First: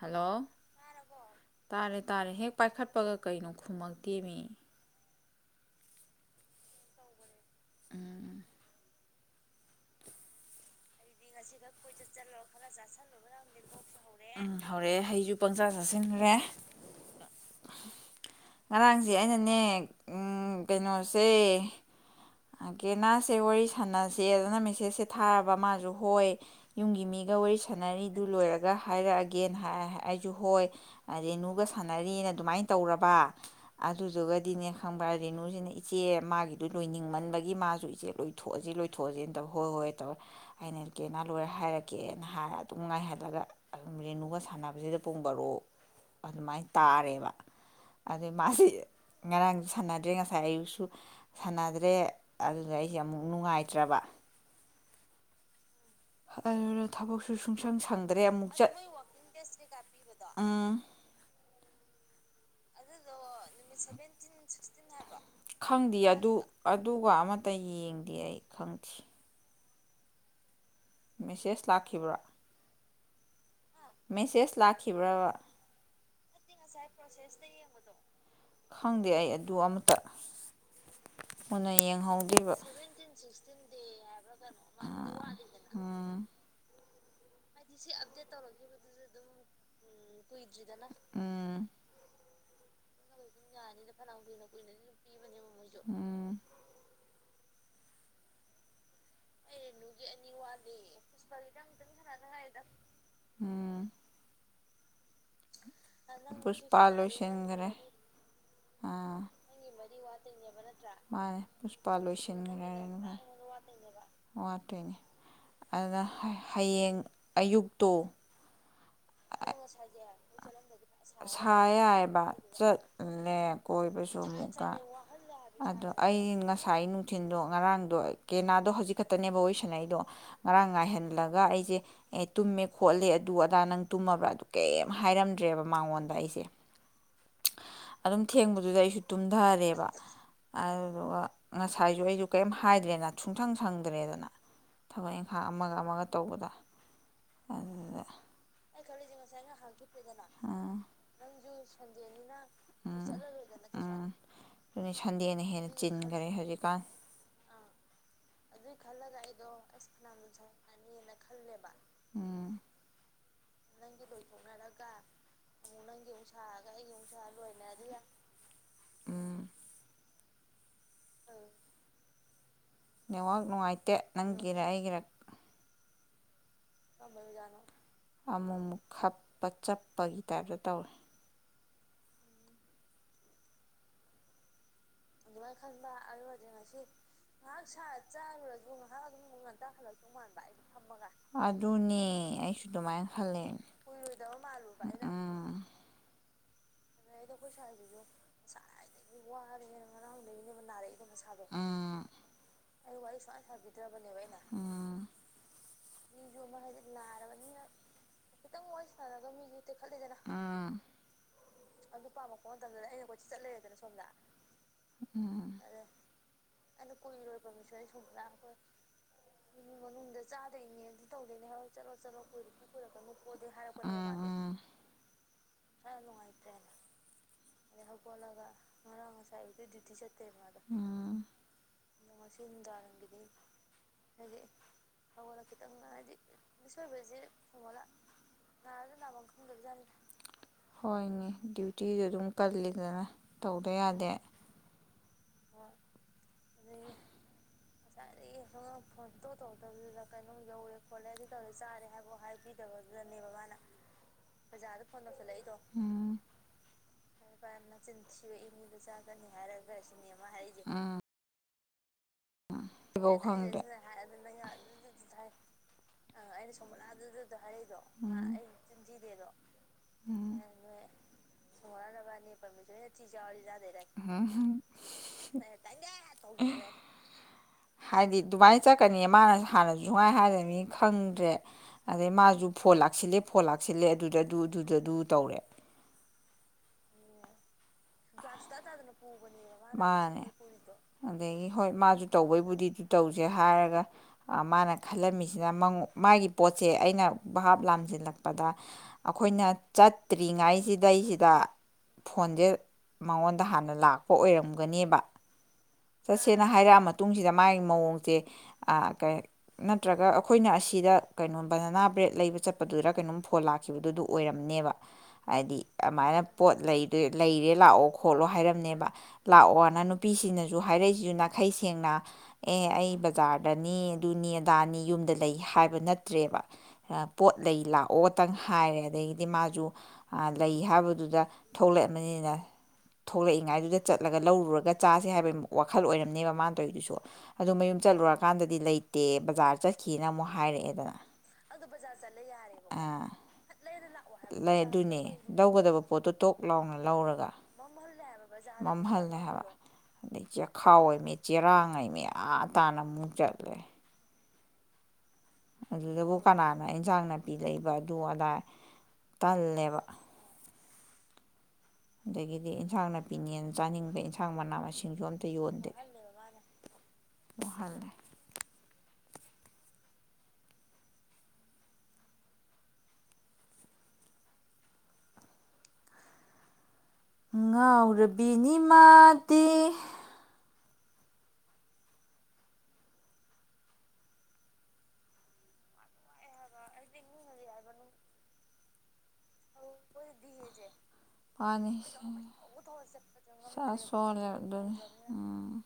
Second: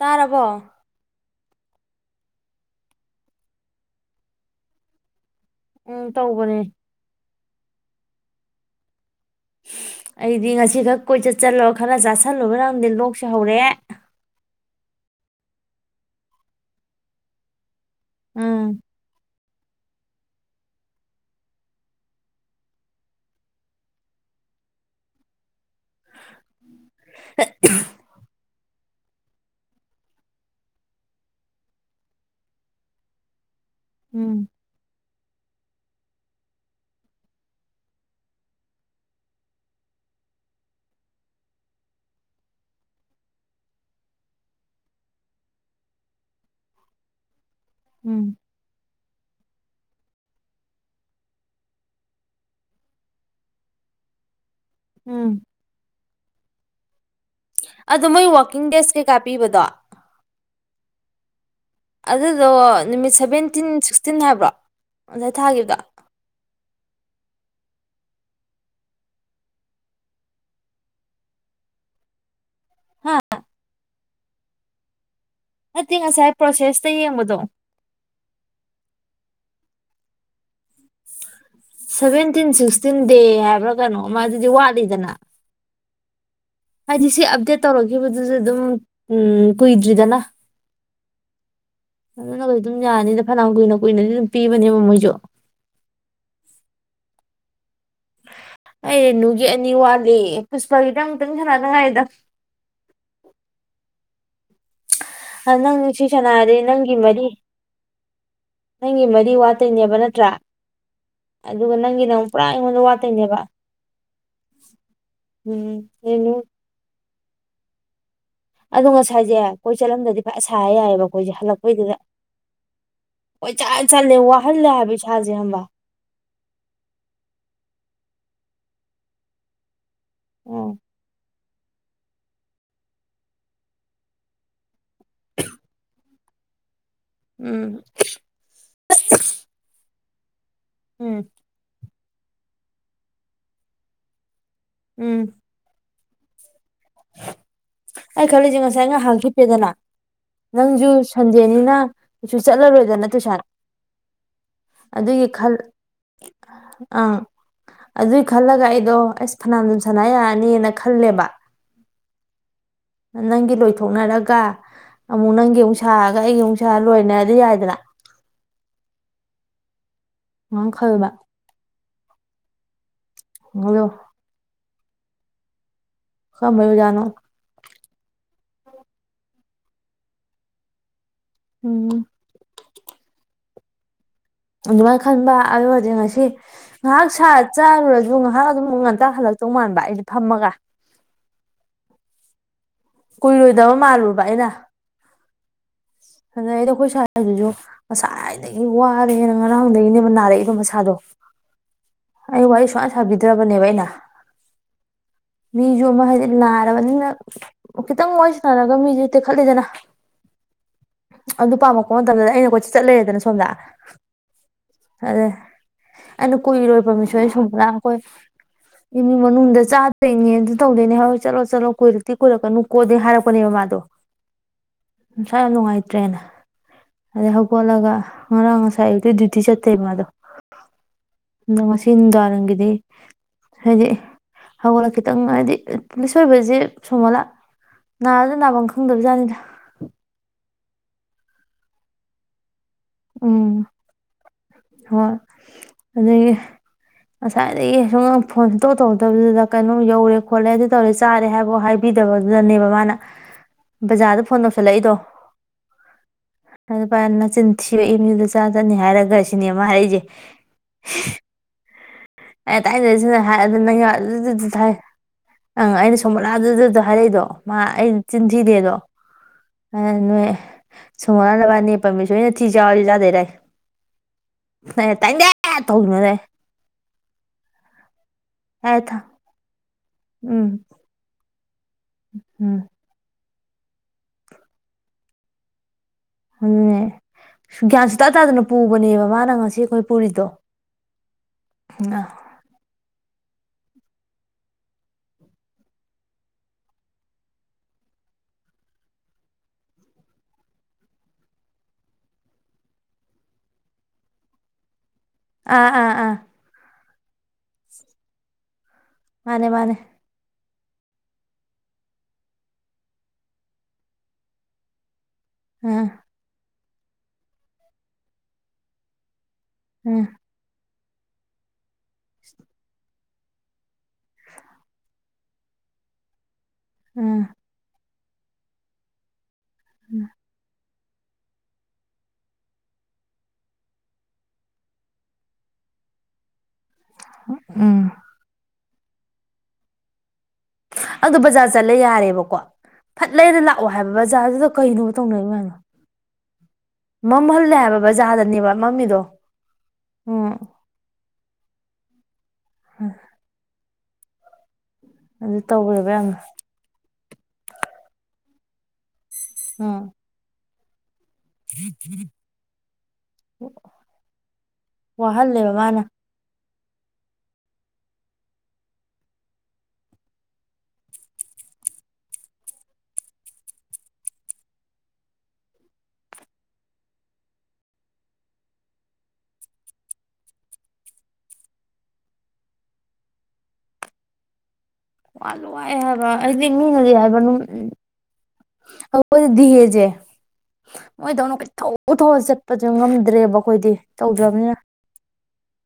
Hello ꯇꯥꯔꯦ ꯇꯥꯔꯦ ꯍꯦꯛ ꯄꯥꯏꯈꯠꯄꯒ ꯀꯩꯅꯣ ꯈꯨꯝꯃꯛꯇꯦꯃꯤ ꯎꯝ ꯇꯧꯕꯅꯦ ꯎꯝ ꯑꯩꯗꯤ ꯉꯁꯤꯈꯛ ꯂꯣꯛꯁꯨ ꯍꯧꯔꯛꯑꯦ ꯦ ꯄꯣꯟꯆꯥꯥ ꯆꯠꯁꯤꯟꯈ꯭ꯔꯦ ꯎꯝ ꯉꯔꯥꯡꯁꯦ ꯑꯩꯅꯅꯦ ꯀꯩꯅꯣꯁꯦ ꯒꯦꯅꯥꯁꯦ ꯋꯥꯔꯤ ꯁꯥꯟꯅꯁꯦ ꯑꯗꯨꯅ ꯃꯦꯁꯦꯁꯁꯦ ꯊꯥꯔꯕ ꯃꯥꯁꯨ ꯍꯣꯏ ꯌꯨꯝꯒꯤ ꯃꯤꯒ ꯋꯥꯔꯤ ꯁꯥꯟꯅꯔꯤꯗꯨ ꯂꯣꯏꯔ ꯒ ꯍꯥꯏꯔꯛꯑꯒꯦꯅ ꯑꯩꯁꯨ ꯍꯣꯏ ꯔꯦꯅꯨꯒ ꯁꯥꯟꯅꯔꯤꯅ ꯑꯗꯨꯃꯥꯏꯅ ꯇꯧꯔꯕ ꯎꯝ ꯑꯂꯨꯖꯒꯗꯤꯅꯦ ꯈꯪꯕ꯭ꯔꯥ ꯔꯦꯅꯨꯁꯤꯅ ꯏꯆꯦ ꯃꯥꯒꯤꯗꯨꯣ ꯂꯣꯏꯅꯤꯡ ꯍꯤꯡꯃꯟꯕꯒꯤ ꯃꯥꯁꯨ ꯏꯆꯦ ꯂꯣꯏꯊꯣꯛꯑꯁꯤ ꯂꯣꯏꯊꯣꯛꯑꯁꯤꯅ ꯇꯧꯦ ꯍꯣꯏ ꯍꯣꯏ ꯇꯧꯋꯦ ꯑꯩꯅ ꯏ ꯀꯦꯅꯥ ꯂꯣꯏꯔ ꯍꯥꯏꯔꯛꯀꯦꯅ ꯍꯥꯏꯔ ꯑꯗꯨꯝ ꯉꯥꯏꯍꯜꯂꯒ ꯑꯗꯨꯝ ꯔꯦꯅꯨꯒ ꯁꯥꯟꯅꯕꯁꯤꯗ ꯄꯨꯡ ꯕꯣꯔꯣꯛ ꯑꯗꯨꯃꯥꯏꯅ ꯇꯥꯔꯦꯕ ꯑ ꯎꯝ ꯃꯥꯔꯤ ꯉꯔꯥꯡꯁꯨ ꯁꯥꯟꯅꯗ꯭ꯔꯦ ꯉꯁꯥꯏ ꯑꯌꯨꯛꯁꯨ ꯁꯥꯟꯅꯗ꯭ꯔꯦ ꯦ ꯑꯗꯨꯗ ꯑꯩꯁꯦ ꯑꯃꯨꯛ ꯅꯨꯡꯉꯥꯏꯇ꯭ꯔꯕ ꯎꯝ ꯑ ꯊꯕꯣ ꯁꯨ ꯁꯨꯡꯁꯪ ꯑꯗꯣ ꯁꯪꯗ꯭ꯔꯦ ꯃꯣꯏ ꯑꯃꯨꯛ ꯋꯥꯛꯀꯤꯡ ꯆꯠꯂ ꯗꯦꯖ ꯀꯩꯀꯥ ꯄꯤꯕꯗꯣ ꯎꯝ ꯑꯗꯨꯗꯣ ꯅꯨꯃꯤꯠ ꯁꯚꯦꯟ ꯊꯥꯈꯤꯕꯗꯣ ꯈꯪꯗꯦ ꯑꯗꯨ ꯑꯗꯨꯒ ꯑꯃꯇ ꯌꯦꯡꯒꯦ ꯗꯤ ꯑꯏ ꯈꯪꯁꯤ ꯃꯦꯁꯦꯁ ꯂꯥꯛꯈꯤꯕ꯭ꯔꯥ ꯍꯥ ꯃꯦꯁꯦꯁ ꯂꯥꯛꯈꯤꯕ꯭ꯔꯕ ꯅꯠꯇꯦ ꯉꯁꯥꯏ ꯄ꯭ꯔꯣꯁꯦꯁꯇ ꯌꯦꯡꯕꯗꯣ ꯈꯪꯗ ꯑꯗꯨ ꯑꯃꯇ ꯃꯨꯟꯅ ꯁꯚꯦꯟꯇꯤꯟ ꯌꯦꯡꯍꯧꯗꯦꯕ ꯁꯤꯛꯁꯇꯤꯟ ꯗꯦ ꯍꯥꯏꯕ꯭ꯔꯥ ꯀꯩꯅꯣꯃ ꯑꯗꯨꯗꯤ ꯋꯥꯠꯂꯤꯗꯅ꯫ ꯎꯝ ꯍꯥꯏꯗꯤꯁꯤ ꯑ ꯍꯥꯏꯗꯤ ꯁꯤ ꯑꯞꯗꯦꯠ ꯇꯧꯔꯛꯈꯤꯕꯗꯨꯗ ꯗꯨꯝ ꯀꯨꯏꯗ꯭ꯔꯤꯗꯅ ꯀꯨꯏꯗ꯭ꯔꯤꯗꯅ꯫ ꯎꯝ ꯑꯗꯨꯅ ꯀ ꯑꯗꯨꯝ ꯌꯥꯅꯤꯗ ꯐꯅꯌꯥꯝ ꯀꯨꯏꯅ ꯀꯨꯏꯅꯗꯤ ꯑꯗꯨꯝ ꯄꯤꯕꯅꯦꯕ ꯃꯣꯏꯁꯨ꯫ ꯑꯩ ꯔꯦꯅꯨꯒꯤ ꯑꯅꯤ ꯋꯥꯠꯂꯤ ꯄꯨꯁꯄꯥꯒꯤꯗ ꯑꯃꯨꯛꯇꯪ ꯁꯥꯟꯅꯅꯉꯥꯏꯗ꯫ ꯎꯝ ꯍ ꯅꯪ ꯁꯤ ꯁꯅꯥꯗꯤ ꯄꯨꯁꯄꯥ ꯅꯪꯒꯤ ꯃꯔꯤ꯫ ꯂꯣꯏꯁꯤꯟꯈ꯭ꯔꯦ ꯅꯪꯒꯤ ꯑꯥ ꯃꯔꯤ ꯋꯥꯠꯇꯣꯏꯅꯦꯕ ꯅꯠ ꯃꯥꯅꯦ ꯄꯨꯁꯄꯥ ꯑꯃꯨꯛ ꯄꯨꯔꯥ ꯑꯩꯉꯣꯟꯗ ꯂꯣꯏꯁꯤꯟꯈ꯭ꯔꯅ ꯋꯥꯠꯇꯣꯏꯅꯦꯕ ꯋꯥꯠꯇꯣꯏꯅꯦ ꯎꯝ ꯑꯗꯨꯅ ꯔꯦꯅꯨ ꯍꯌꯦꯡ ꯑꯌꯨꯛꯇꯣ ꯑꯗꯣ ꯉꯁꯥꯏꯁꯦ ꯀꯣꯏ ꯆꯠꯂꯝꯗꯗꯤ ꯐꯖ ꯁꯥ ꯌꯥꯏꯑꯕ ꯑꯩꯈꯣꯏꯁꯦ ꯁꯥ ꯍꯜꯂꯛꯄꯩꯗꯨꯗ ꯌꯥꯏꯕ ꯆꯠꯂꯦ ꯀꯣꯏ ꯆꯠ ꯆꯠꯂꯦ ꯀꯣꯏꯕꯁꯨ ꯋꯥꯍꯜꯂꯦ ꯑꯃꯨꯛꯀ ꯍꯥꯏꯕ ꯏꯁꯥꯁꯦ ꯈꯪꯕ꯭ꯔꯥ ꯑꯗꯣ ꯑꯩ ꯉꯁꯥꯏ ꯅꯨꯡꯊꯤꯟꯜꯗꯣ ꯉꯔꯥꯡꯗꯣ ꯀꯦꯅꯥꯗꯣ ꯍꯧꯖꯤꯛ ꯈꯛꯇꯅꯦꯕ ꯋꯥꯔꯤ ꯁꯅꯩꯗꯣ꯫ ꯉꯔꯥꯡ ꯎꯝ ꯉꯥꯏꯍꯜꯂꯒ ꯑꯩ ꯖꯦ ꯑꯦ ꯇꯨꯝꯃꯦ ꯈꯣꯠꯂꯦ ꯑꯗꯨ ꯑꯗꯥ ꯅꯪ ꯇꯨꯝꯃꯕ꯭ꯔ ꯑꯗꯨ ꯀꯩ ꯍꯥꯏꯔꯝꯗ꯭ꯔꯦꯕ ꯃꯉꯣꯟꯗ ꯑꯩꯁꯦ ꯎꯝ ꯑꯗꯨꯝ ꯊꯦꯡꯕꯗꯨꯗ ꯑꯩꯁꯨ ꯇꯨꯝꯊꯔꯦꯕ꯫ ꯎꯝ ꯖꯨꯨ ꯀꯩꯁꯨ ꯀꯩꯝ ꯍꯥꯏꯗ꯭ꯔꯦꯅ ꯁꯨꯡꯁꯪ ꯁꯪꯗ꯭ꯔꯦꯗꯅ꯫ ꯊꯕꯛ ꯎꯝ ꯏꯡꯈꯥꯡ ꯑꯃꯒ ꯑꯃꯒ ꯇꯧꯕꯗ ꯑꯗꯨꯗ ꯑꯩ ꯈꯜꯂꯤꯁꯦ ꯉꯁꯥꯏ ꯉꯍꯥꯡ ꯈꯤꯞꯄꯦꯗꯅ ꯎꯝ ꯅꯪꯁꯨ ꯁꯟꯗꯦꯅꯤꯅ ꯀꯩꯁꯨ ꯆꯠꯂꯔꯣꯏꯗꯅ ꯎꯝ ꯇꯨꯁꯥꯟ ꯎꯝ ꯑꯗꯨꯅꯤ ꯑꯗꯨꯒꯤ ꯁꯟꯗꯦꯅ ꯈꯜ ꯍꯦꯟꯅ ꯆꯤꯟꯈꯔꯦ ꯍꯧꯖꯤꯛꯀꯥꯟ ꯑ ꯑꯗꯨꯏ ꯈꯜꯂꯒ ꯑꯩꯗꯣ ꯑꯁ ꯐꯅꯥꯝꯗꯨꯝ ꯁꯅꯥ ꯌꯥꯔꯅꯤꯅ ꯈꯜꯂꯦꯕ꯫ ꯎꯝ ꯅꯪꯒꯤ ꯂꯣꯏꯊꯣꯛꯅꯔꯒ ꯑꯃꯨꯛ ꯅꯪꯒꯤ ꯑꯃꯨꯛ ꯁꯥꯔꯒ ꯑꯩꯒꯤ ꯑꯃꯨꯛ ꯁꯥ ꯂꯣꯏꯅꯗꯤ ꯌꯥꯏꯗꯅ꯫ ꯍꯪ ꯅꯦꯋꯥꯛ ꯑꯗꯣ ꯅꯨꯡꯉꯥꯏꯇꯦ ꯅꯪꯒꯤꯔ ꯑꯩꯒꯤꯔ꯫ ꯈꯝꯃꯕꯖꯥꯅꫭ ꯑꯃꯨꯛ ꯑꯃꯨꯛ ꯈꯞꯄ ꯆꯞꯄꯒꯤ ꯇꯥꯏꯞꯇ ꯇꯧꯏꯦ ꯎꯝ ꯑꯗꯨꯃꯥꯏꯅ ꯈꯟꯕ ꯑꯗꯨ ꯑꯣꯏꯔꯗꯤ ꯉꯁꯤ ꯉꯥꯏꯍꯥꯛ ꯁꯥ ꯆꯥꯔꯨꯔꯁꯨ ꯉꯥꯏꯍꯥꯛ ꯑꯗꯨꯝ ꯉꯥꯛꯇ ꯍꯜꯂꯛꯇꯧ ꯃꯥꯟꯕ ꯑꯩꯁ ꯐꯝꯃꯒ ꯑꯗꯨꯅꯦ ꯑꯩꯁꯨ ꯑꯗꯨꯃꯥꯏꯅ ꯈꯜꯂꯦ ꯀꯨꯏꯔꯣꯏꯗꯕ ꯃꯥꯜꯂꯨꯕ ꯑꯩꯅ ꯑꯗꯥ ꯑꯩꯗꯣ ꯑꯗꯨ ꯑꯩ ꯑꯩꯈꯣꯏ ꯁꯥꯁꯨꯁꯥ ꯋꯥꯔꯦꯅ ꯋꯥꯔꯅ ꯉꯔꯥꯡꯗꯒꯤꯅꯦꯕ ꯉꯔꯥꯡ ꯅꯥꯔꯛꯏꯗꯣ ꯍꯧꯅꯦꯕ ꯃꯁꯥꯗꯣ ꯅꯥꯔꯛꯏꯗꯣ ꯃꯁꯥꯗꯣ ꯑꯩ ꯋꯥꯔꯤ ꯁꯨꯡꯁꯥꯟ ꯑꯩ ꯋꯥꯔꯤ ꯁꯨꯃꯥꯏꯅ ꯁꯥꯕꯤꯗ꯭ꯔꯕꯅꯦꯕ ꯑꯩꯅ ꯁꯥꯕꯤꯗ꯭ꯔꯕꯅꯦꯕ ꯑꯩꯅ ꯃꯤꯁꯨ ꯑꯃ ꯍꯥꯏꯗꯤ ꯃꯤꯁꯨ ꯍꯥꯏꯗꯤ ꯅꯥꯔꯕꯅꯤꯅ ꯅꯥꯔꯕꯅꯤꯅ ꯈꯤꯇꯪ ꯋꯥꯔꯤ ꯈꯤꯇꯪ ꯋꯥꯔꯤ ꯁꯔꯁꯨ ꯇꯦꯛꯠꯂꯦꯗꯅ ꯑꯗꯨ ꯑꯗꯨ ꯄꯥꯝꯃꯛꯄ ꯃꯇꯝꯗ ꯑꯩꯅ ꯀꯣꯏꯆ ꯆꯠ ꯂꯩꯌꯦꯗꯅ ꯁꯣꯝꯗ ꯑꯗ ꯎꯝ ꯑꯩꯅ ꯀꯨꯏꯔꯣꯏꯕ ꯃꯤꯁꯨ ꯑꯩ ꯁꯣꯝꯅ ꯑꯩꯈꯣꯏ ꯏꯃꯨꯡ ꯃꯅꯨꯡꯗ ꯆꯥꯗꯣꯏꯅꯦꯅ ꯇꯧꯗꯣꯏꯅꯦ ꯍꯣꯏ ꯆꯠꯂꯣ ꯆꯠꯂꯣ ꯀꯨꯏꯔꯛꯇꯤ ꯀꯨꯔꯛꯀꯅꯨ ꯀꯣꯗꯦ ꯍꯥꯏꯔꯛꯄꯅꯦꯕ ꯃꯥꯗꯣ ꯃꯥꯁꯥ ꯌꯥꯝ ꯅꯨꯡꯉꯥꯏꯇ꯭ꯔꯦꯅ ꯑꯗꯩ ꯍꯧꯒꯠꯂꯒ ꯉꯔꯥꯡ ꯉꯁꯥꯏ ꯑ ꯗ꯭ꯌꯨꯇꯤ ꯆꯠꯇꯦ ꯃꯥꯗꯣ ꯎꯝ ꯑꯗꯣ ꯉꯁꯤ ꯅꯨꯡꯗꯥꯡꯔꯝꯒꯤꯗꯤ ꯍꯥꯏꯗꯤ ꯍꯧꯒꯠꯂ ꯈꯤꯇꯪ ꯍꯥꯏꯗꯤ ꯄꯨꯂꯤꯁ ꯑꯣꯏꯕꯁꯦ ꯁꯨꯃꯣꯂꯥ ꯅꯥꯔꯥꯁꯨ ꯅꯥꯐꯝ ꯈꯪꯗꯕꯖꯥꯠꯅꯤꯗ ꯍꯣꯏꯅꯦ ꯗꯌꯨꯇꯤ ꯑꯗꯨꯝ ꯀꯜꯂꯤ ꯐꯖꯅ ꯎꯝ ꯇꯧꯗ ꯌꯥꯗꯦ ꯍꯣꯏ ꯑꯗꯒꯤ ꯉꯁꯥꯏꯗꯒꯤ ꯐꯣꯟ ꯁꯨꯡꯇꯧ ꯇꯧꯗꯕꯗꯨꯗ ꯀꯩꯅꯣꯝ ꯌꯧꯔꯦ ꯈꯣꯠꯂꯦ ꯑꯗꯨ ꯇꯧꯔꯦ ꯆꯥꯔꯦ ꯍꯥꯏꯕ ꯍꯥꯏꯕꯤꯗꯕꯗꯨꯗꯅꯦꯕ ꯃꯥꯅ ꯕꯖꯥꯔꯗ ꯐꯣꯟ ꯇꯧꯁꯜꯂꯛꯏꯗꯣ ꯎꯝ ꯑꯗꯨ ꯄꯥꯏ ꯅꯆꯤꯟ ꯊꯤꯔꯛꯏ ꯅꯦꯕ ꯆꯥ ꯆꯠꯅꯤ ꯍꯥꯏꯔꯒ ꯁꯤꯅꯦ ꯃꯥ ꯍꯥꯏꯔꯛꯏꯁꯦ ꯑꯗ ꯑꯦ ꯇꯥꯏꯅꯤꯡꯗꯦꯁꯦ ꯍꯥꯏ ꯅꯪ ꯑꯗꯨꯗꯤ ꯊꯥꯏ ꯑꯪ ꯑꯩꯅ ꯁꯣꯃꯣꯂꯥꯗꯨꯗꯨꯗ ꯍꯥꯏꯔꯛꯏꯗꯣ ꯃꯥ ꯑꯩ ꯆꯤꯟ ꯊꯤꯗꯦꯗꯣ ꯎꯝ ꯅꯣꯏ ꯁꯣꯃꯣꯂꯥ ꯅꯕꯥꯅꯤ ꯄꯔꯃꯦꯁꯣꯔꯅ ꯊꯤ ꯆꯥꯎꯔꯗꯤ ꯆꯥꯗꯣꯏꯔ ꯎꯝ ꯑꯩꯅ ꯇꯥꯏꯅꯤꯡꯗꯦ ꯇꯧꯈꯤꯕꯅꯦ ꯑꯗꯩ ꯎꯝ ꯍꯥꯏꯗꯤ ꯃꯥꯏꯅ ꯌꯥꯔꯦ ꯆꯠꯀꯅꯤ ꯊꯝ ꯃꯥꯅ ꯍꯥꯟꯅꯖꯨ ꯁꯨꯨꯡꯍꯥꯏ ꯎꯝ ꯍꯥꯏꯗꯃꯤ ꯅꯪꯖꯦ ꯑꯗꯩ ꯃꯥꯁꯨꯨ ꯎꯝ ꯐꯣꯟ ꯂꯥꯛꯁꯤꯂꯦ ꯐꯣꯟ ꯂꯥꯛꯁꯤꯜꯂꯦ ꯑꯗꯨꯗꯗꯨ ꯑꯗꯨꯗꯗꯨ ꯇꯧꯔꯦ ꯑꯗꯨꯅꯦ ꯒ꯭ꯌꯥꯟ ꯁꯨꯇꯥ ꯇꯥꯗꯅ ꯄꯨꯕꯅꯦꯕ ꯃꯥꯅ ꯉꯁꯤ ꯑꯩꯈꯣꯏ ꯃꯥꯅꯦ ꯄꯨꯔꯤꯗꯣ ꯑꯗꯩꯒꯤ ꯍꯣꯏ ꯃꯥꯁꯨ ꯇꯧꯕꯩꯕꯨꯗꯤ ꯑꯗꯨ ꯇꯧ ꯍꯧꯖꯤꯛ ꯍꯥꯏꯔꯒ ꯃꯥꯅ ꯈꯜꯂꯝꯃꯤꯁꯤꯅ ꯃꯥꯒꯤ ꯄꯣꯠꯁꯦ ꯑꯩꯅ ꯚꯥꯞ ꯂꯥꯝꯁꯤꯜꯂꯛꯄꯗ ꯑꯩꯈꯣꯏꯅ ꯆꯠꯇ꯭ꯔꯤꯉꯥꯏꯁꯤꯗꯩꯁꯤꯗ ꯐꯣꯟꯁꯦ ꯃꯉꯣꯟꯗ ꯍꯥꯟꯅ ꯂꯥꯛꯄ ꯑꯣꯏꯔꯝꯒꯅꯦꯕ ꯑꯥ ꯑꯥ ꯑꯥ ꯑꯥ ꯆꯠꯁꯦꯅ ꯍꯥꯏꯔꯛꯑ ꯇꯨꯡꯁꯤꯗ ꯃꯥꯒꯤ ꯃꯑꯣꯡꯁꯦ ꯃꯥꯅꯦ ꯃꯥꯅꯦ ꯅꯠꯇ꯭ꯔꯒ ꯑꯩꯈꯣꯏ ꯑꯩꯈꯣꯏꯅ ꯑꯁꯤꯗ ꯀꯩꯅꯣꯝ ꯕꯅꯅꯥ ꯕ꯭ꯔꯦꯗ ꯂꯩꯕ ꯆꯠꯄꯗꯨꯗ ꯀꯩꯅꯣꯝ ꯐꯣꯟ ꯂꯥꯛꯈꯤꯕꯗꯨꯗꯨ ꯑꯣꯏꯔꯝꯅꯦꯕ꯫ ꯍꯥꯏꯗꯤ ꯑꯥ ꯑꯗꯨꯃꯥꯏꯅ ꯄꯣꯠ꯫ ꯂꯩ ꯂꯩꯔꯦ ꯂꯥꯛꯑꯣ ꯈꯣꯠꯂꯣ ꯍꯥꯏꯔꯝꯅꯦꯕ꯫ ꯂꯥꯛꯑꯣꯅ ꯑꯥ ꯅꯨꯄꯤꯁꯤꯡꯅꯁꯨ꯫ ꯍꯥꯏꯔꯛꯏꯁꯤꯁꯨ ꯅꯥꯈꯩ ꯁꯦꯡꯅ ꯑꯦ ꯑꯩ ꯕꯖꯥꯔꯗꯅꯤ ꯑꯗꯨꯅꯤ ꯑꯗꯥꯅꯤ ꯌꯨꯝꯗ ꯂꯩ ꯍꯥꯏꯕ ꯅꯠꯇ꯭ꯔꯦꯕ꯫ ꯑꯥ ꯄꯣꯠ ꯂꯩ ꯂꯥꯎ꯫ ꯑꯣꯇꯪ ꯍꯥꯏꯔꯦ ꯑꯗꯩꯩ꯫ ꯃꯥꯁꯨ ꯑ ꯂꯩ ꯍꯥꯏꯕ꯫ ꯑꯗꯨꯗ ꯊꯣꯛꯂꯛꯑꯕꯅꯤꯅ ꯊꯣꯛꯂꯛꯏꯉꯥꯏꯗꯨꯗ ꯆꯠꯂꯒ ꯂꯧꯔꯨꯔꯒ ꯆꯥꯁꯦ ꯍꯥꯏꯕꯩ꯫ ꯋꯥꯈꯜ ꯑꯣꯏꯔꯝꯅꯦꯕ ꯃꯥ꯫ ꯇꯧꯔꯤꯗꯨꯁꯨ ꯑꯗꯨ ꯃꯌꯨꯝ ꯎꯝ ꯆꯠꯂꯨꯔꯀꯥꯟꯗꯗꯤ ꯂꯩ꯫ ꯇꯦ ꯕꯖꯥꯔ ꯆꯠꯈꯤꯅ ꯃꯣꯛ꯫ ꯑꯗꯨ ꯕꯖꯥꯔ ꯆꯠꯂꯦ ꯌꯥꯔꯦꯕꯀꯣ ꯑꯥ ꯐꯠ ꯂꯩꯔ ꯂꯥꯛꯑꯣ꯫ ꯍꯥꯏꯕ ꯕꯖꯥꯔꯗꯨꯗ ꯀꯩꯅꯣꯕ ꯇꯧꯅꯩ ꯃꯗꯣ꯫ ꯅꯧꯅꯥ ꯂꯧꯔꯒ ꯃꯝꯃꯤꯗꯣ ꯃꯝꯍꯜꯂꯦ ꯍꯥꯏꯕ ꯎꯝ ꯆꯦꯈꯥꯎ ꯃꯤ꯫ ꯆꯔꯥꯡꯥꯏ ꯃꯌꯥ꯫ ꯑꯥ ꯇꯥꯅ ꯑꯃꯨꯛ ꯆꯠꯂꯦ꯫ ꯑꯗꯨ ꯇꯧꯔꯦꯕ ꯑꯗꯨꯗꯕꯨ ꯌꯥꯝꯅ ꯀꯅꯥꯅ ꯏꯟꯁꯥꯡ ꯫ ꯂꯩꯕ ꯑꯗꯨ ꯑꯗ꯫ ꯇꯜꯂꯦꯕ꯫ ꯎꯝ ꯑꯗꯒꯤꯗꯤ ꯏꯟꯁꯥꯡ ꯅꯥꯄꯤꯅꯦꯅ ꯆꯥꯅꯤꯡꯗꯦ ꯏꯟꯁꯥꯡ ꯃꯅꯥ ꯃꯁꯤꯡꯁꯨ ꯑꯝꯇ ꯋꯥꯍꯜꯂꯦꯕ ꯌꯣꯟꯗꯦ꯫ ꯃꯥꯅ ꯋꯥꯍꯜꯂꯦ꯫ ꯉꯥꯎꯔꯕꯤꯅꯤ ꯃꯥꯗꯤ꯫ ꯋꯥꯁꯨ-ꯋꯥꯑꯦ ꯍꯥꯏꯕ ꯑꯩꯗꯤ ꯃꯤꯅꯗꯤ ꯍꯥꯏꯕ ꯎ ꯑꯩꯈꯣꯏꯗꯤ ꯗꯤꯍꯦꯁꯦ꯫ ꯃꯣꯏꯗꯧꯅ ꯃꯥꯅꯤ ꯀꯣꯏꯊꯧ-ꯊꯧꯔ ꯆꯠꯄꯁꯨ ꯉꯝꯗ꯭ꯔꯦꯕ ꯑꯩꯈꯣꯏꯗꯤ ꯏꯁꯥ ꯁꯣꯜꯂꯦ ꯇꯧꯗ꯭ꯔꯕꯅꯤꯅ꯫ ꯑꯗꯨꯅꯤ ꯎꯝ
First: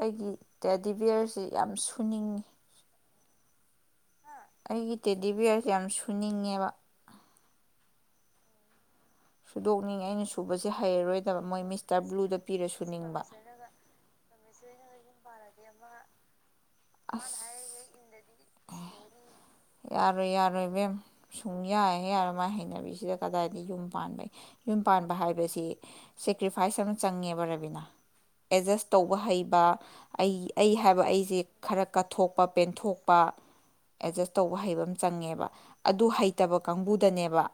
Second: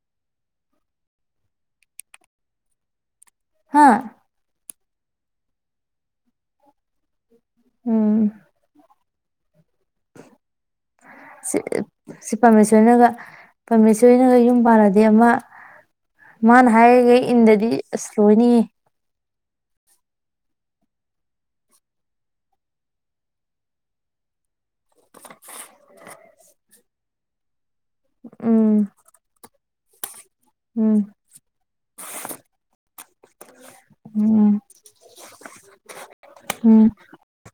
ꯑꯩꯒꯤ ꯇꯦꯗꯤꯕꯤꯌꯔꯁꯤ ꯌꯥꯝ ꯁꯨꯅꯤꯡꯉꯤ꯫ ꯍꯥꯥ꯫ ꯑꯩꯒꯤ ꯇꯦꯗꯤꯕꯤꯌꯔꯁꯦ ꯌꯥꯝ ꯁꯨꯅꯤꯡꯉꯦꯕ꯫ ꯎꯝ꯫ ꯁꯨꯗꯣꯛꯅꯤꯡꯉ ꯑꯩꯅ ꯁꯨꯕꯁꯦ ꯍꯩꯔꯔꯣꯏꯗꯕ ꯁꯤ ꯃꯣꯏ ꯃꯤꯁꯇꯔ ꯁꯤ ꯕ꯭ꯂꯨꯗ ꯄꯤꯔ ꯁꯨꯅꯤꯡꯕ꯫ ꯃꯥꯃꯅꯕꯤ ꯑꯃ꯫ ꯃꯥꯅ ꯍꯥꯏꯔꯤꯉꯩ ꯑꯁ ꯏꯟꯗꯗꯤ ꯑꯁ ꯂꯣꯏꯅꯤꯌꯦ꯫ ꯌꯥꯔꯣꯏ-ꯌꯥꯔꯣꯏ ꯏꯕꯦꯝ ꯁꯨꯡ ꯌꯥꯍꯦꯛ - ꯌꯥꯔꯣꯏ ꯃꯥꯒꯤ ꯍꯩꯅꯕꯤꯁꯤꯗ ꯀꯗꯥꯏꯗ ꯌꯨꯝ ꯄꯥꯟꯕ ꯌꯨꯝ ꯄꯥꯟꯕ ꯍꯥꯏꯕꯁꯤ ꯁꯦꯀ꯭ꯔꯤꯐꯥꯏꯁ ꯑꯃ ꯆꯪꯉꯦꯕ ꯔꯕꯤꯅꯥ꯫ ꯎꯝ ꯑꯦꯠꯖꯁ ꯇꯧꯕ ꯍꯩꯕ꯫ ꯑꯩ ꯑꯩ ꯎꯝ ꯍꯥꯏꯕ ꯑꯩꯁꯦ ꯈꯔ ꯀꯠꯊꯣꯛꯄ ꯄꯦꯟꯊꯣꯛꯄ ꯑꯦꯗꯖꯁ ꯎꯝ ꯇꯧꯕ ꯍꯩꯕ ꯑꯃ ꯆꯪꯉꯦꯕ ꯑꯗꯨ ꯍꯩꯇꯕ ꯎꯝ ꯀꯥꯡꯕꯨꯗꯅꯦꯕ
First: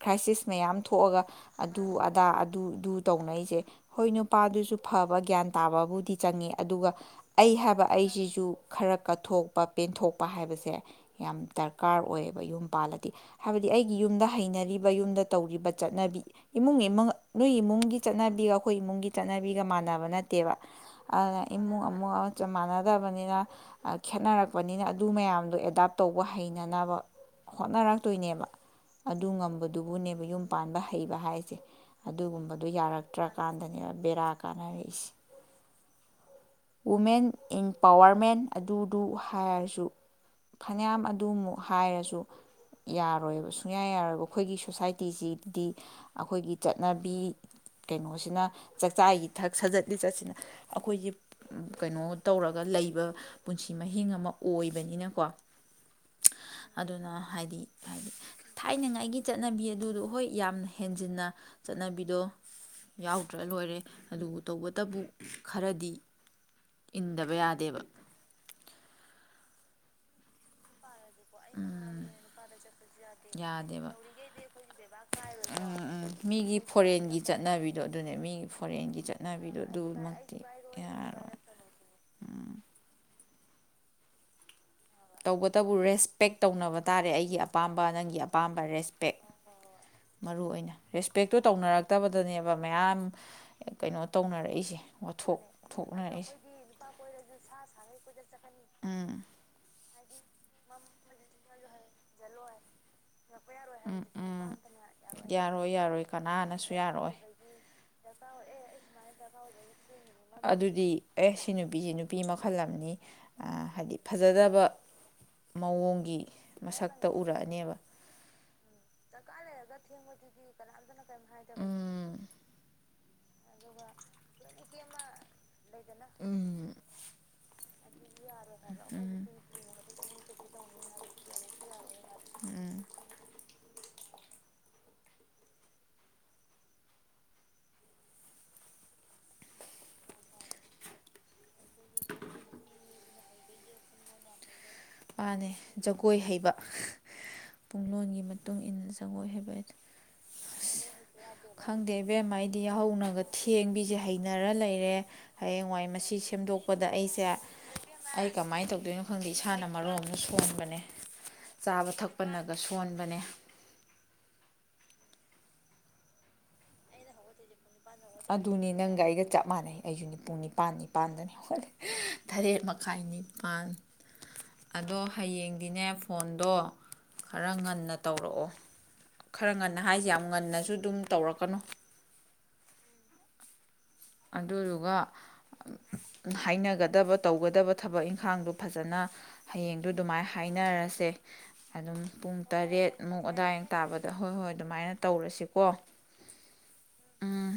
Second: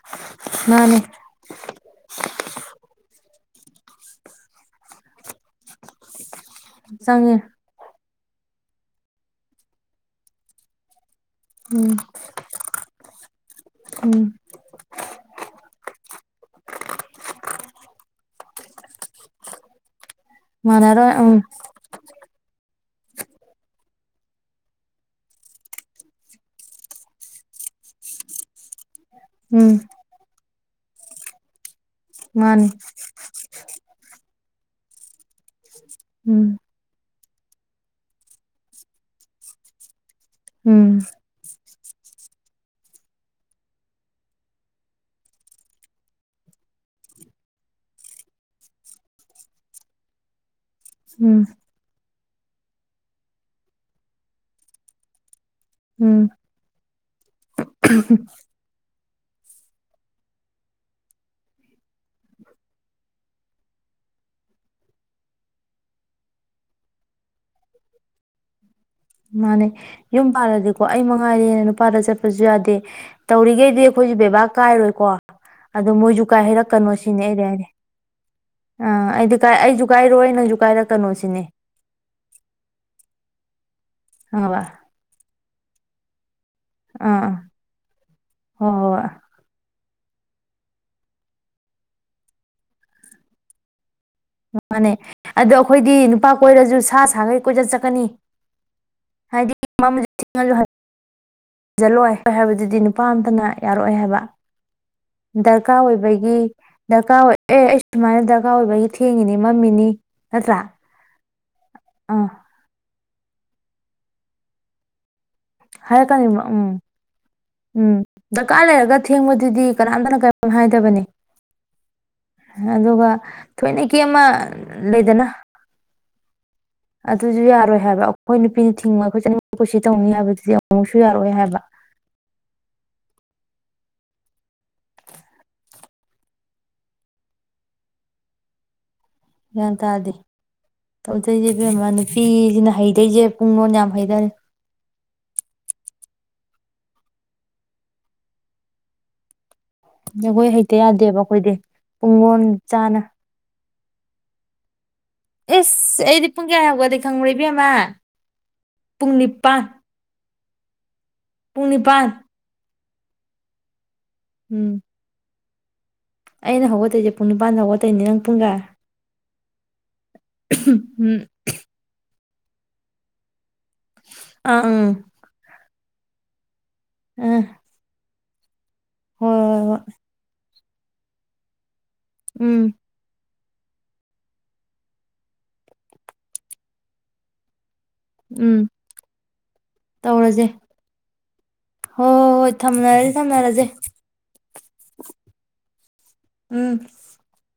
ꯈ꯭ꯔꯥꯏꯁꯤꯁ ꯃꯌꯥꯝ ꯃꯥꯅꯦ ꯊꯣꯛꯑꯒ ꯑꯗꯨ ꯑꯗꯥ ꯑꯗꯨ ꯑꯗꯨ ꯇꯧꯅꯩꯁꯦ ꯍꯣꯏ ꯅꯨꯄꯥꯗꯨꯁꯨ ꯐꯕ ꯒ꯭ꯌꯥꯟ ꯇꯥꯕꯕꯨꯗꯤ ꯆꯪꯉꯤ ꯑꯗꯨꯒ ꯆꯪꯉꯦ ꯑꯩ ꯍꯥꯏꯕ ꯑꯩꯁꯤ ꯇꯨ ꯈꯔ ꯀꯠꯊꯣꯛꯄ ꯄꯦꯟꯊꯣꯛꯄ ꯍꯥꯏꯕꯁꯦ ꯌꯥꯝ ꯎꯝ ꯗꯔꯀꯥꯔ ꯑꯣꯏꯌꯦꯕ ꯌꯨꯝ ꯄꯥꯜꯂꯗꯤ ꯍꯥꯏꯕꯗꯤ ꯑꯩꯒꯤ ꯌꯨꯝꯗ ꯎꯝ ꯍꯩꯅꯔꯤꯕ ꯌꯨꯝꯗ ꯇꯧꯔꯤꯕ ꯆꯠꯅꯕꯤ ꯏꯃꯨꯡꯨꯡ ꯅꯣꯏꯒꯤ ꯏꯃꯨꯡꯒꯤ ꯆꯠꯅꯕꯤꯒ ꯑꯩ ꯑꯩꯈꯣꯏ ꯏꯃꯨꯡꯒꯤ ꯆꯠꯅꯕꯤꯒ ꯃꯥꯟꯅꯕꯅ ꯠꯇꯦꯕ ꯃꯥꯟꯅꯔꯣꯏ ꯎꯝ ꯑꯗꯨꯅ ꯏꯃꯨꯡ ꯑꯃꯨ ꯑꯃ ꯆꯞ ꯃꯥꯟꯅ ꯗꯕꯅꯤ ꯈꯦꯠꯅꯔꯛꯄꯅꯤꯅ ꯑꯗꯨ ꯃꯌꯥꯝꯗꯣ ꯑꯦꯗꯥꯞ ꯇꯧꯕ ꯍꯩꯅꯅꯕ ꯍꯣꯠꯅꯔꯛꯇꯣꯏꯅꯦꯕ ꯑꯗꯨ ꯎꯝ ꯉꯝꯕꯗꯨꯕꯨꯅꯦꯕ ꯌꯨꯝ ꯄꯥꯟꯕ ꯍꯩꯕ ꯍꯥꯏꯁꯦ ꯑꯗꯨꯒꯨꯝꯕꯗꯨ ꯃꯥꯅꯤ ꯌꯥꯔꯛꯇ꯭ꯔꯀꯥꯟꯗꯅꯦ ꯕꯦꯔꯥ ꯀꯥꯟꯅꯔꯤ ꯏꯐ ꯎꯝ ꯃꯦꯟ ꯏꯟ ꯄꯋꯥꯔꯃꯦꯟ ꯑꯗꯨꯗꯨ ꯍꯥꯏꯔꯁꯨ ꯎꯝ ꯐꯅꯌꯥꯝ ꯑꯗꯨꯃꯨꯛ ꯍꯥꯏꯔꯁꯨ ꯌꯥꯔꯣꯏꯕ ꯁꯨꯡꯌꯥ ꯌꯥꯔꯣꯏꯕ ꯑꯩꯈꯣꯏꯒꯤ ꯁꯣꯁꯥꯏꯇꯤꯁꯤꯗꯤ ꯑꯩꯈꯣꯏꯒꯤ ꯆꯠꯅꯕꯤ ꯀꯩꯅꯣꯁꯤꯅ ꯆꯥꯛꯆꯥꯏ ꯌꯨꯊꯛ ꯁꯥꯖꯠ ꯂꯤꯆꯠꯁꯤꯅ ꯑꯩꯈꯣꯏꯒꯤ ꯎꯝ ꯀꯩꯅꯣ ꯇꯧꯔꯛ ꯒ ꯂꯩꯕ ꯄꯨꯟꯁꯤ ꯃꯍꯤꯡ ꯑꯃ ꯑꯣꯏꯕꯅꯤꯅꯀꯣ ꯎꯝ ꯑꯗꯨꯅ ꯍꯥꯏꯗꯤ ꯍꯥꯏꯗꯤ ꯊꯥꯏꯅꯉꯩꯒꯤ ꯆꯠꯅꯕꯤ ꯑꯗꯨꯗ ꯍꯣꯏ ꯌꯥꯝꯅ ꯍꯦꯟꯖꯤꯟꯅ ꯆꯠꯅꯕꯤꯗꯣ ꯌꯥꯎꯗ꯭ꯔ ꯂꯣꯏꯔꯦ ꯑꯗꯨꯕꯨ ꯇꯧꯕꯇꯕꯨ ꯈꯔꯗꯤ ꯏꯟꯗꯕ ꯕ ꯌꯥꯗꯦꯕ ꯃꯥꯅꯦ ꯌꯨꯝ ꯄꯥꯟꯂꯗꯤꯕ ꯀꯣ ꯑꯩ ꯃꯉꯥꯏꯔꯦꯅ ꯅꯨꯄꯥꯗ ꯆꯠꯄꯁꯨ ꯌꯥꯗꯦ ꯇꯧꯔꯤꯈꯩꯗꯤ ꯌꯥꯗꯦꯕ ꯑꯩꯈꯣꯏꯁꯨꯦ ꯕꯦꯕꯥꯔ ꯀꯥꯏꯔꯣꯏꯀꯣ ꯑꯗꯣ ꯃꯣꯏꯁꯨ ꯀꯥꯏ ꯃꯤꯒꯤ ꯍꯥꯏꯩꯔꯛꯀꯅꯣ ꯁꯤꯅꯦ ꯐꯣꯔꯦꯟꯒꯤ ꯑꯩꯗꯤ ꯍꯥꯏꯔ ꯆꯠꯅꯕꯤꯗꯣ ꯑꯗꯨꯅꯦ ꯃꯤꯒꯤ ꯐꯣꯔꯦꯟꯒꯤ ꯑꯥ ꯑꯩꯗꯤ ꯀꯥꯏ ꯆꯠꯅꯕꯤꯗꯣ ꯑꯩꯁꯨ ꯀꯥꯏꯔꯣꯏ ꯑꯗꯨꯃꯛꯇꯤ ꯅꯪꯁꯨ ꯀꯥꯏꯔꯛꯀꯅꯣ ꯌꯥꯔꯣꯏ ꯁꯤꯅꯤ ꯈꯡꯉꯕ ꯑꯣ ꯇꯕꯨ ꯔꯦꯁꯄꯦꯛ ꯇꯧꯅꯕ ꯇꯥꯔꯦ ꯑꯥ ꯑꯩꯒꯤ ꯑꯥ ꯑꯄꯥꯝꯕ ꯅꯪꯒꯤ ꯑꯄꯥꯝꯕ ꯍꯣꯏ ꯍꯣꯏ ꯍꯣꯏ ꯔꯦꯁꯄꯦꯛ ꯃꯔꯨ ꯑꯣꯏꯅ ꯔꯦꯁꯄꯦꯛꯇꯨ ꯇꯧꯅꯔꯛꯇꯕꯗꯅꯦꯕ ꯃꯌꯥꯝ ꯀꯩꯅꯣ ꯇꯧꯅꯔꯛꯏꯁꯦ ꯃꯥꯅꯦ ꯋꯥꯊꯣꯛ ꯑꯗꯣ ꯑꯩꯈꯣꯏꯗꯤ ꯅꯨꯄꯥ ꯊꯣꯛꯅꯔꯛꯏꯁꯦ ꯀꯣꯏꯔꯁꯨ ꯁꯥ ꯁꯥꯈꯩ ꯀꯣꯏꯆꯠ ꯆꯠꯀꯅꯤ ꯎꯝ ꯍꯥꯏꯗꯤ ꯃꯝ ꯊꯦꯡꯉꯖꯨꯂ ꯍꯜꯂꯣꯏ ꯍꯣꯏ ꯍꯥꯏꯕꯗꯨꯗꯤ ꯅꯨꯄꯥ ꯑ ꯑꯃꯇꯅ ꯌꯥꯔꯛꯑꯦ ꯍꯥꯏꯕ ꯎꯝ ꯌꯥꯔꯣꯏ ꯗꯔꯀꯥꯔ ꯌꯥꯔꯣꯏ ꯑꯣꯏꯕꯒꯤ ꯀꯅꯥꯅꯁꯨ ꯌꯥꯔꯣꯏ ꯗꯔꯀꯥꯔ ꯑꯣꯏ ꯑꯦ ꯁꯨꯃꯥꯏꯅ ꯗꯔꯀꯥꯔ ꯑꯣꯏꯕꯒꯤ ꯊꯦꯡꯉꯤꯅꯤ ꯃꯝꯃꯤꯅꯤ ꯅꯠꯇ꯭ꯔꯥ ꯑꯗꯨꯗꯤ ꯑꯦ ꯁꯤ ꯅꯨꯄꯤꯁ ꯅꯨꯄꯤ ꯑꯥ ꯃꯈꯜ ꯑꯃꯅꯤ ꯍꯥꯏꯗꯤ ꯐꯖꯗꯕ ꯃꯑꯣꯡꯒꯤ ꯍꯥꯏꯔꯛꯀꯅꯤꯕ ꯎꯝ ꯃꯁꯛꯇ ꯎꯔꯛꯑꯅꯦꯕ ꯎꯝ ꯗꯔꯀꯥꯔ ꯂꯩꯔꯒ ꯊꯦꯡꯕꯗꯨꯗꯤ ꯀꯅꯥꯝꯇꯅ ꯀ ꯍꯥꯏꯗꯕꯅꯤ ꯑꯗꯨꯒ ꯊꯣꯏꯅ ꯀ ꯑꯃ ꯂꯩꯗꯅ [inaudible] ꯑ ꯑꯗꯨꯁꯨ ꯌꯥꯔ ꯑꯣꯏ ꯍꯥꯏꯕ ꯑꯩꯈꯣꯏ ꯅꯨꯄꯤꯅ ꯊꯤꯡꯕ ꯑꯩꯈꯣꯏ ꯆꯅꯃꯛ ꯄꯨꯁꯤ ꯇꯧꯅꯤ ꯍꯥꯏꯕꯗꯨꯗꯤ ꯑꯃꯨꯛꯁꯨ ꯌꯥꯔꯣꯏ ꯍꯥꯏꯕ ꯒ꯭ꯌꯥꯟ ꯇꯥꯔꯗꯤ ꯇꯧꯗꯣꯏꯁꯦꯃ ꯅꯨꯄꯤꯁꯤꯅ ꯍꯩꯗꯣꯏꯁꯦ ꯄꯨꯡ ꯂꯣꯟ ꯌꯥꯝ ꯍꯩꯊꯔꯦ ꯄꯥꯅꯦ ꯖꯒꯣꯏ ꯍꯩꯕ ꯄꯨꯡꯂꯣꯟꯒꯤ ꯃꯇꯨꯡ ꯏꯟꯅ ꯖꯒꯣꯏ ꯍꯩꯕ ꯍꯥꯏ ꯖꯒꯣꯏ ꯍꯩꯇ ꯌꯥꯗꯦꯕ ꯑꯩꯈꯣꯏꯗꯤ ꯈꯪꯗꯦ ꯄꯨꯡ ꯂꯣꯟ ꯆꯥꯅ ꯁꯤ ꯍꯩꯅꯔ ꯂꯩꯔꯦ ꯍꯌꯦꯡꯋꯥꯏ ꯏꯁ ꯃꯁꯤ ꯑꯩꯗꯤ ꯄꯨꯡ ꯀꯌꯥ ꯁꯦꯝꯗꯣꯛꯄꯗ ꯍꯧꯒꯠꯂꯤ ꯑꯩꯁꯦ ꯈꯪꯕ꯭ꯔ ꯏꯕꯦꯝꯃ ꯑꯩ ꯀꯃꯥꯏꯅ ꯇꯧꯗꯣꯏꯅꯣ ꯄꯨꯡ ꯈꯪꯗꯦ ꯅꯤꯄꯥꯟ ꯏꯁꯥꯅ ꯌꯥꯝꯅ ꯁꯣꯟꯕꯅꯦ [unintelligible] ꯄꯨꯡ ꯆꯥꯕ ꯅꯤꯄꯥꯟ ꯊꯛꯄꯅꯒꯁꯨ ꯀꯣꯟꯕꯅꯦ ꯎꯝ ꯑꯩꯅ ꯍꯧꯒꯠꯇꯗꯣꯏꯁꯦ ꯄꯨꯡ ꯅꯤꯄꯥꯟ ꯍꯧꯒꯠ ꯑꯗꯨꯅꯤ ꯅꯪꯒ ꯑꯩꯒ ꯆꯞ ꯃꯥꯟꯩ ꯑꯩꯁꯨ ꯅꯤꯄꯨ ꯅꯤꯄꯥꯟ ꯎꯝ ꯅꯤꯄꯥꯟꯗꯅꯤ ꯍꯣꯠꯂ ꯇꯔꯦꯠ ꯃꯈꯥꯏꯅꯤ ꯑ ꯑꯥ ꯎꯝ ꯑꯗꯣ ꯍꯌꯦꯡ ꯏꯅꯦ ꯐꯣꯟꯗꯣ ꯑꯥ ꯈꯔ ꯉꯟꯅ ꯇꯧꯔꯛꯑꯣ ꯍꯣꯏ ꯈꯔ ꯍꯣꯏ ꯉꯟꯅ ꯍꯣꯏ ꯍꯥꯏꯁꯦ ꯌꯥꯝ ꯉꯟꯅꯁꯨ ꯑꯗꯨꯝ ꯇꯧꯔꯛꯀꯅꯨ ꯎꯝ ꯑꯗꯨꯗꯨꯒ ꯍꯥꯏꯅꯒꯗꯕ ꯇꯧꯒꯗꯕ ꯊꯕꯛ ꯏꯪꯈꯥꯡꯗꯣ ꯎꯝ ꯐꯖꯅ ꯍꯌꯦꯡꯗꯨ ꯑꯗꯨꯃꯥꯏꯅ ꯇꯧꯔꯁꯦ ꯍꯥꯏꯅꯔꯁꯦ ꯑꯗꯨꯝ ꯍꯣꯏ ꯍꯣꯏ ꯄꯨꯡ ꯍꯣꯏ ꯊꯝꯅꯔꯁꯤ ꯇꯔꯦꯠꯃꯨꯛ ꯑꯗꯥꯏ ꯊꯝꯅꯔꯁꯦ ꯇꯥꯕꯗ ꯍꯣꯏ ꯍꯣꯏ ꯑꯗꯨꯃꯥꯏꯅ ꯇꯧꯔꯁꯤꯀꯣ ꯎꯝ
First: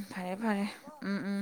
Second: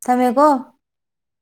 ꯊꯃꯦꯀꯣ ꯑꯥꯥ